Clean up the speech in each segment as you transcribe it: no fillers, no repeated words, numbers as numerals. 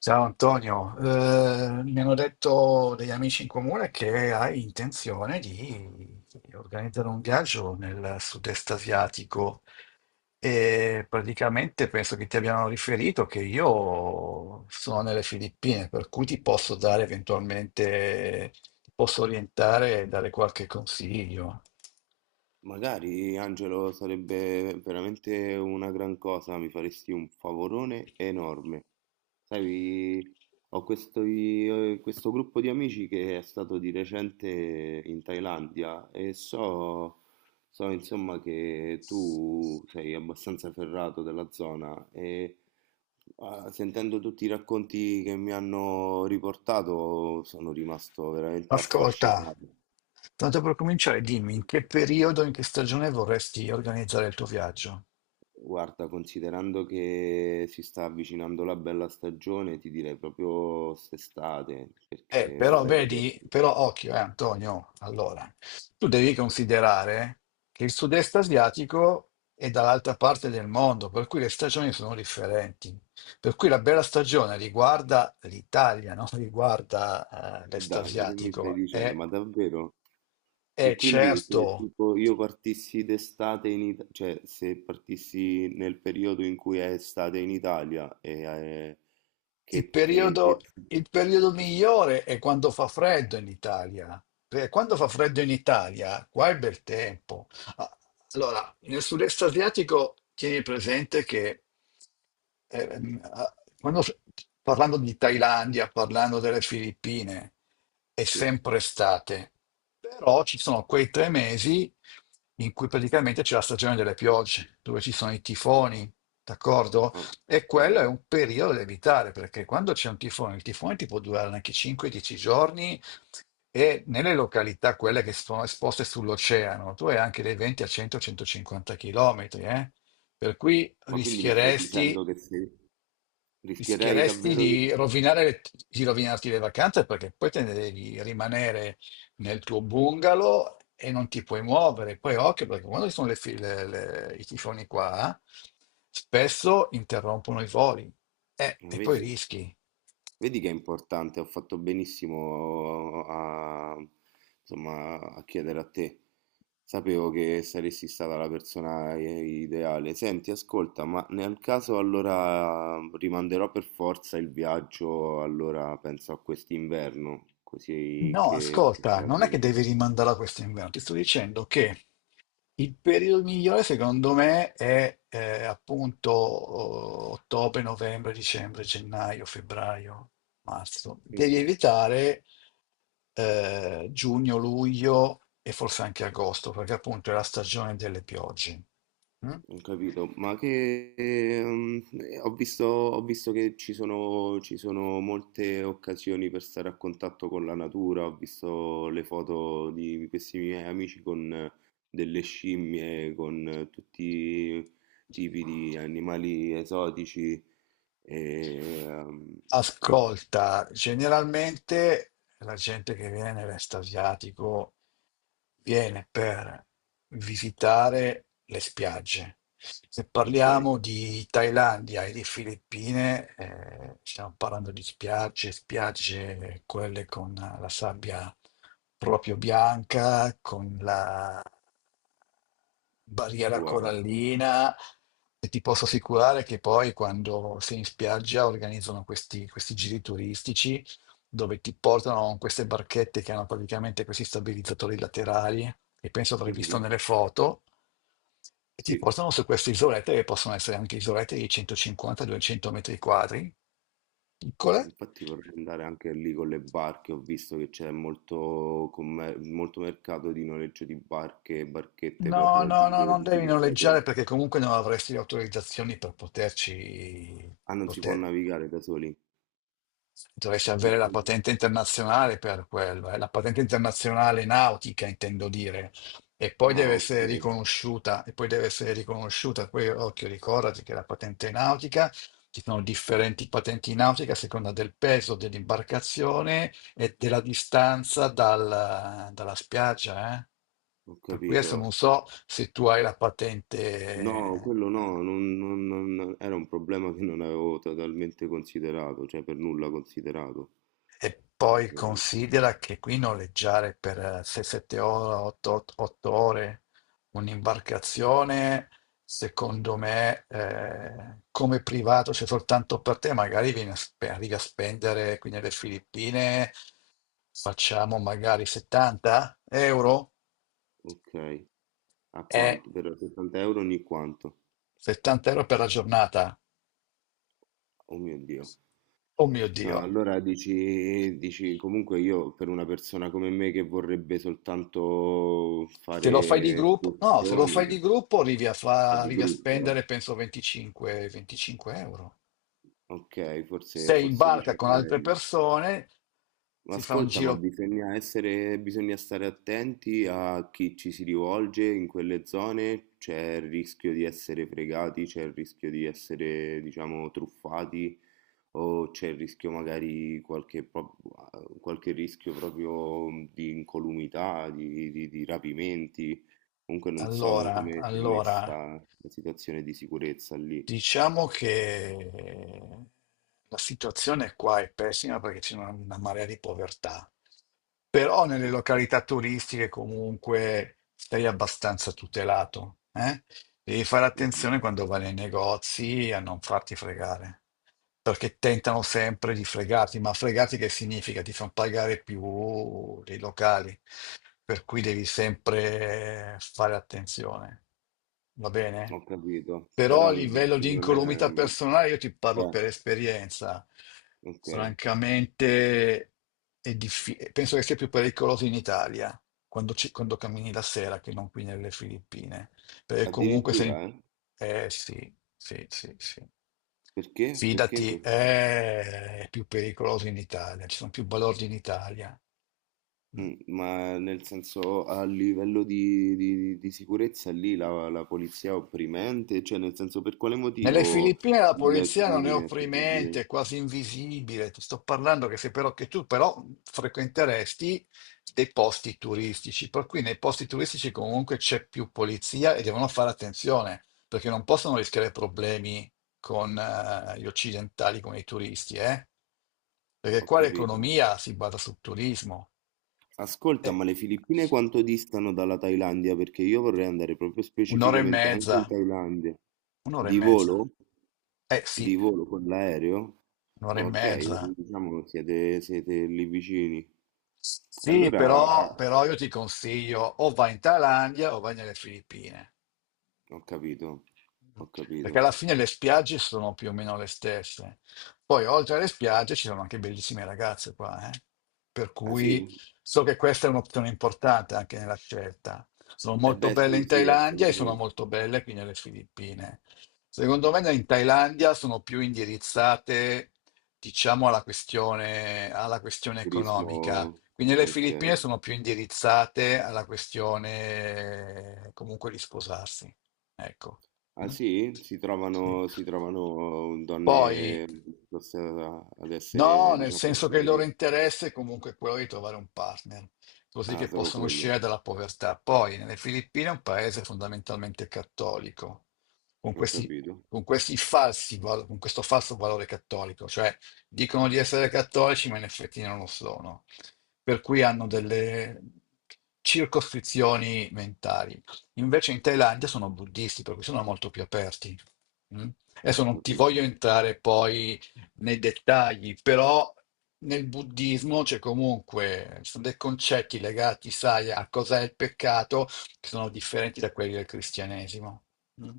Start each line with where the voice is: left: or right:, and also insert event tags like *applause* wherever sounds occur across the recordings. left: Ciao Antonio, mi hanno detto degli amici in comune che hai intenzione di organizzare un viaggio nel sud-est asiatico e praticamente penso che ti abbiano riferito che io sono nelle Filippine, per cui ti posso dare eventualmente, ti posso orientare e dare qualche consiglio.
right: Magari, Angelo, sarebbe veramente una gran cosa, mi faresti un favorone enorme. Sai, ho questo, questo gruppo di amici che è stato di recente in Thailandia e so, insomma che tu sei abbastanza ferrato della zona e sentendo tutti i racconti che mi hanno riportato sono rimasto veramente
left: Ascolta,
right: affascinato.
left: tanto per cominciare, dimmi in che periodo, in che stagione vorresti organizzare il tuo viaggio?
right: Guarda, considerando che si sta avvicinando la bella stagione, ti direi proprio quest'estate, perché
left: Però
right: vorrei
left: vedi,
right: vederli.
left: però occhio, Antonio, allora, tu devi considerare che il sud-est asiatico è dall'altra parte del mondo, per cui le stagioni sono differenti. Per cui la bella stagione riguarda l'Italia, non *laughs* riguarda,
right: Ma
left: l'est
right: dai, ma che mi stai
left: asiatico.
right: dicendo?
left: E,
right: Ma davvero?
left: e
right: E quindi
left: certo.
right: se tipo io partissi d'estate in Italia, cioè se partissi nel periodo in cui è estate in Italia,
left: Il
right: che, che,
left: periodo,
right: che-
left: il periodo migliore è quando fa freddo in Italia, perché quando fa freddo in Italia, qua è bel tempo. Ah, allora, nel sud-est asiatico tieni presente che ehm, ah, quando s- parlando di Thailandia, parlando delle Filippine, è
right: Sì,
left: sempre estate, però ci sono quei tre mesi in cui praticamente c'è la stagione delle piogge, dove ci sono i tifoni, d'accordo? E quello è
right: ok.
left: un periodo da evitare, perché quando c'è un tifone, il tifone ti può durare anche 5-10 giorni e nelle località, quelle che sono esposte sull'oceano, tu hai anche dei venti a 100-150 km. Per cui
right: Ma quindi mi stai
left: rischieresti
right: dicendo che se rischierei
left: Rischieresti
right: davvero...
left: di rovinare le- di rovinarti le vacanze perché poi te ne devi rimanere nel tuo bungalow e non ti puoi muovere. Poi occhio, perché quando ci sono le fi- le- i tifoni qua, spesso interrompono i voli.
right: Ah,
left: E poi
right: vedi?
left: rischi.
right: Vedi che è importante, ho fatto benissimo a, insomma, a chiedere a te. Sapevo che saresti stata la persona ideale. Senti, ascolta, ma nel caso allora rimanderò per forza il viaggio, allora penso a quest'inverno, così
left: No,
right: che
left: ascolta,
right: possa
left: non è che
right: arrivare.
left: devi rimandare a questo inverno, ti sto dicendo che il periodo migliore secondo me è appunto ottobre, novembre, dicembre, gennaio, febbraio, marzo. Devi
right: Ok.
left: evitare giugno, luglio e forse anche agosto, perché appunto è la stagione delle piogge. Mm?
right: Ho capito, ma che ho visto che ci sono molte occasioni per stare a contatto con la natura, ho visto le foto di questi miei amici con delle scimmie, con tutti i tipi di animali esotici. E, ehm,
left: Ascolta, generalmente la gente che viene nell'est asiatico viene per visitare le spiagge. Se
right: ok,
left: parliamo di Thailandia e di Filippine, stiamo parlando di spiagge, spiagge quelle con la sabbia proprio bianca, con la barriera
right: wow.
left: corallina, e ti posso assicurare che poi quando sei in spiaggia organizzano questi giri turistici dove ti portano con queste barchette che hanno praticamente questi stabilizzatori laterali che penso avrai visto
right: Mhm,
left: nelle foto, e ti
right: sì.
left: portano su queste isolette che possono essere anche isolette di 150-200 metri quadri, piccole.
right: Infatti vorrei andare anche lì con le barche, ho visto che c'è molto mercato di noleggio di barche e barchette per
left: No, no, no,
right: raggiungere
left: non
right: tutti
left: devi
right: questi
left: noleggiare
right: atolli.
left: perché comunque non avresti le autorizzazioni per poterci,
right: Ah,
left: per
right: non si può
left: poter-
right: navigare da soli?
left: Dovresti avere la patente internazionale per quello, la patente internazionale nautica, intendo dire. E poi deve
right: Ah, ok,
left: essere riconosciuta, e poi deve essere riconosciuta. Poi, occhio, ricordati che la patente nautica, ci sono differenti patenti nautiche a seconda del peso dell'imbarcazione e della distanza dalla spiaggia, eh.
right: ho
left: Per cui
right: capito.
left: adesso non so se tu hai la
right: No,
left: patente.
right: quello no, era un problema che non avevo totalmente considerato, cioè per nulla considerato.
left: E poi
right: Eh,
left: considera che qui noleggiare per 6-7 ore, 8 ore un'imbarcazione, secondo me, come privato, c'è soltanto per te, magari arrivi a spendere qui nelle Filippine, facciamo magari 70 euro,
right: ok, a
left: e
right: quanto? Per 60 euro ogni quanto?
left: 70 euro per la giornata.
right: Oh mio Dio.
left: Oh mio
right: No,
left: Dio!
right: allora dici, dici comunque io per una persona come me che vorrebbe soltanto
left: Se lo fai di
right: fare
left: gruppo,
right: escursioni,
left: arrivi a, fa-
right: di
left: arrivi a
right: gruppo, eh?
left: spendere penso 25 euro.
right: Ok,
left: Sei in
right: forse dici
left: barca
right: è
left: con altre
right: meglio.
left: persone,
right: Ma
left: si fa un
right: ascolta, ma
left: giro.
right: bisogna stare attenti a chi ci si rivolge in quelle zone, c'è il rischio di essere fregati, c'è il rischio di essere, diciamo, truffati o c'è il rischio magari qualche rischio proprio di incolumità, di rapimenti. Comunque non so
left: Allora,
right: come sia
left: allora.
right: messa la situazione di sicurezza lì.
left: Diciamo che la situazione qua è pessima perché c'è una marea di povertà, però nelle
right: Ok,
left: località turistiche comunque sei abbastanza tutelato, eh? Devi fare
right: mhm.
left: attenzione quando vai nei negozi a non farti fregare, perché tentano sempre di fregarti, ma fregarti che significa? Ti fanno pagare più dei locali, per cui devi sempre fare attenzione, va bene?
right: Ho capito,
left: Però a
right: però dici
left: livello
right: che
left: di
right: non
left: incolumità
right: è...
left: personale, io ti parlo
right: Eh,
left: per esperienza,
right: ok.
left: francamente penso che sia più pericoloso in Italia quando cammini la sera che non qui nelle Filippine, perché comunque sei...
right: Addirittura? Eh?
left: Eh sì, sì, sì, sì.
right: Perché? Perché?
left: Fidati,
right: que-
left: è più pericoloso in Italia, ci sono più balordi in Italia. Mm.
right: Mm, ma nel senso a livello di, di sicurezza lì la, la polizia è opprimente, cioè nel senso per quale
left: Nelle
right: motivo
left: Filippine la
right: il
left: polizia non è
right: crimine è
left: opprimente,
right: così-
left: è quasi invisibile. Ti sto parlando che, se però, che tu però frequenteresti dei posti turistici, per cui nei posti turistici comunque c'è più polizia e devono fare attenzione, perché non possono rischiare problemi con gli occidentali, con i turisti, eh? Perché
right: Ho
left: qua
right: capito.
left: l'economia si basa sul turismo.
right: Ascolta,
left: Eh,
right: ma le Filippine quanto distano dalla Thailandia? Perché io vorrei andare proprio
left: Un'ora e
right: specificamente anche in
left: mezza,
right: Thailandia.
left: un'ora e
right: Di
left: mezza.
right: volo?
left: Eh
right: Di
left: sì,
right: volo con l'aereo?
left: un'ora e
right: Ah, ok,
left: mezza.
right: diciamo che siete lì vicini. E
left: Sì,
right: allora...
left: però io ti consiglio o vai in Thailandia o vai nelle Filippine,
right: Ho capito, ho capito.
left: perché alla fine le spiagge sono più o meno le stesse. Poi oltre alle spiagge ci sono anche bellissime ragazze qua, eh. Per
right: Ah
left: cui
right: sì?
left: so che questa è un'opzione importante anche nella scelta. Sono
right: Eh
left: molto
right: beh
left: belle
right: sì,
left: in
right: sì,
left: Thailandia e sono
right: assolutamente.
left: molto belle qui nelle Filippine. Secondo me in Thailandia sono più indirizzate, diciamo, alla questione
right: Turismo,
left: economica, quindi le
right: ok.
left: Filippine sono più indirizzate alla questione comunque di sposarsi. Ecco.
right: Ah
left: Mm?
right: sì?
left: Sì.
right: Si trovano
left: Poi
right: donne disposte ad
left: no,
right: essere,
left: nel
right: diciamo,
left: senso che il loro
right: serie.
left: interesse è comunque quello di trovare un partner, così
right: Ah,
left: che
right: solo
left: possano
right: quello.
left: uscire dalla povertà. Poi, nelle Filippine è un paese fondamentalmente cattolico, con
right: Ho
left: questi,
right: capito,
left: con questo falso valore cattolico, cioè dicono di essere cattolici, ma in effetti non lo sono. Per cui hanno delle circoscrizioni mentali. Invece in Thailandia sono buddisti, per cui sono molto più aperti. Mm?
right: ho
left: Adesso non ti voglio
right: capito.
left: entrare poi nei dettagli, però nel buddismo ci sono dei concetti legati, sai, a cos'è il peccato, che sono differenti da quelli del cristianesimo. Mm.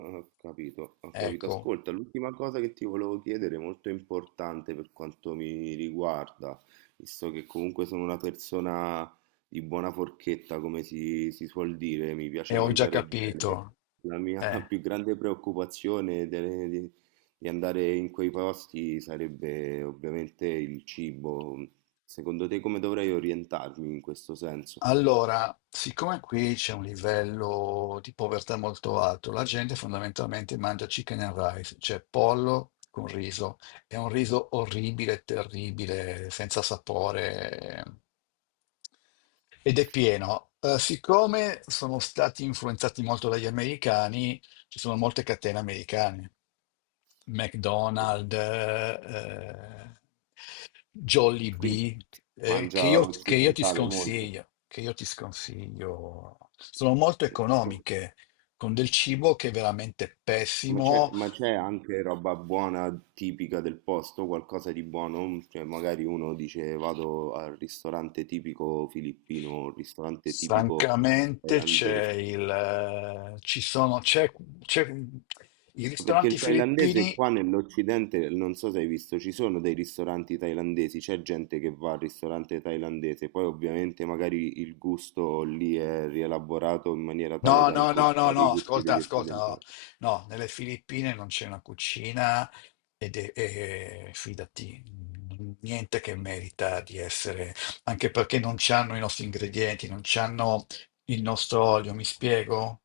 right: Ho capito.
left: Ecco,
right: Ascolta, l'ultima cosa che ti volevo chiedere, molto importante per quanto mi riguarda, visto che comunque sono una persona di buona forchetta, come si suol dire, mi piace
left: e ho già
right: mangiare bene.
left: capito.
right: La mia *laughs*
left: Eh.
right: più grande preoccupazione di andare in quei posti sarebbe ovviamente il cibo. Secondo te come dovrei orientarmi in questo senso?
left: Allora, siccome qui c'è un livello di povertà molto alto, la gente fondamentalmente mangia chicken and rice, cioè pollo con riso. È un riso orribile, terribile, senza sapore, ed è pieno. Siccome sono stati influenzati molto dagli americani, ci sono molte catene americane.
right: Ho
left: McDonald's,
right: capito. Quindi
left: Jollibee,
right: mangia
left: che io ti
right: occidentale molto.
left: sconsiglio, che io ti sconsiglio. Sono molto
right: Eh,
left: economiche, con del cibo che è veramente
right: Ma
left: pessimo.
right: c'è anche roba buona, tipica del posto, qualcosa di buono? Cioè, magari uno dice vado al ristorante tipico filippino, ristorante tipico
left: Francamente, c'è
right: thailandese.
left: il, ci sono, c'è- i
right: Ma perché il
left: ristoranti
right: thailandese
left: filippini...
right: qua nell'Occidente, non so se hai visto, ci sono dei ristoranti thailandesi, c'è gente che va al ristorante thailandese, poi ovviamente magari il gusto lì è rielaborato in maniera tale
left: No,
right: da
left: no, no, no,
right: incontrare i
left: no,
right: gusti
left: ascolta,
right: degli
left: ascolta, no,
right: occidentali.
left: no, nelle Filippine non c'è una cucina, fidati, niente che merita di essere, anche perché non c'hanno i nostri ingredienti, non c'hanno il nostro olio, mi spiego?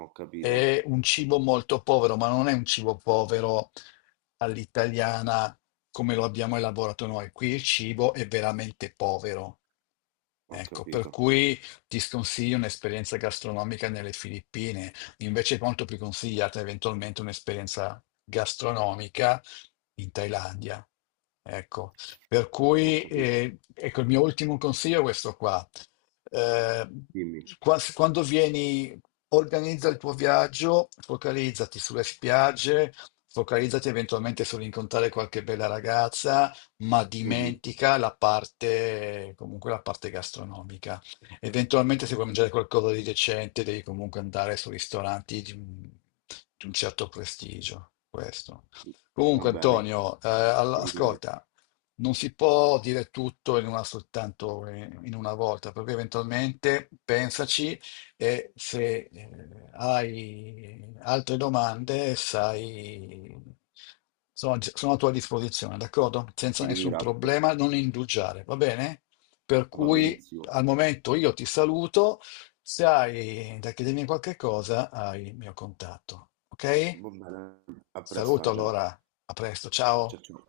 right: Ho capito,
left: È un cibo molto povero, ma non è un cibo povero all'italiana come lo abbiamo elaborato noi. Qui il cibo è veramente povero.
right: ho
left: Ecco, per
right: capito,
left: cui ti sconsiglio un'esperienza gastronomica nelle Filippine, invece è molto più consigliata eventualmente un'esperienza gastronomica in Thailandia. Ecco, per
right: ho
left: cui
right: capito.
left: ecco, il mio ultimo consiglio è questo qua. Eh,
right: Dimmi.
left: Quando vieni, organizza il tuo viaggio, focalizzati sulle spiagge, focalizzati eventualmente sull'incontrare qualche bella ragazza, ma
right: Mhm.
left: dimentica la parte, comunque la parte gastronomica. Eventualmente, se vuoi mangiare qualcosa di decente, devi comunque andare su ristoranti di un, certo prestigio. Questo.
right: Va
left: Comunque,
right: bene,
left: Antonio,
right: ti ringrazio,
left: ascolta, non si può dire tutto in una soltanto, in una volta, perché eventualmente pensaci, e se hai altre domande, sai, sono a tua disposizione, d'accordo?
right: ti
left: Senza nessun
right: ringrazio.
left: problema, non indugiare, va bene? Per
right: Va
left: cui
right: benissimo.
left: al momento io ti saluto, se hai da chiedermi qualche cosa, hai il mio contatto, ok?
right: Va bene, a presto
left: Saluto
right: Angelo.
left: allora, a presto, ciao.
right: Ciao ciao.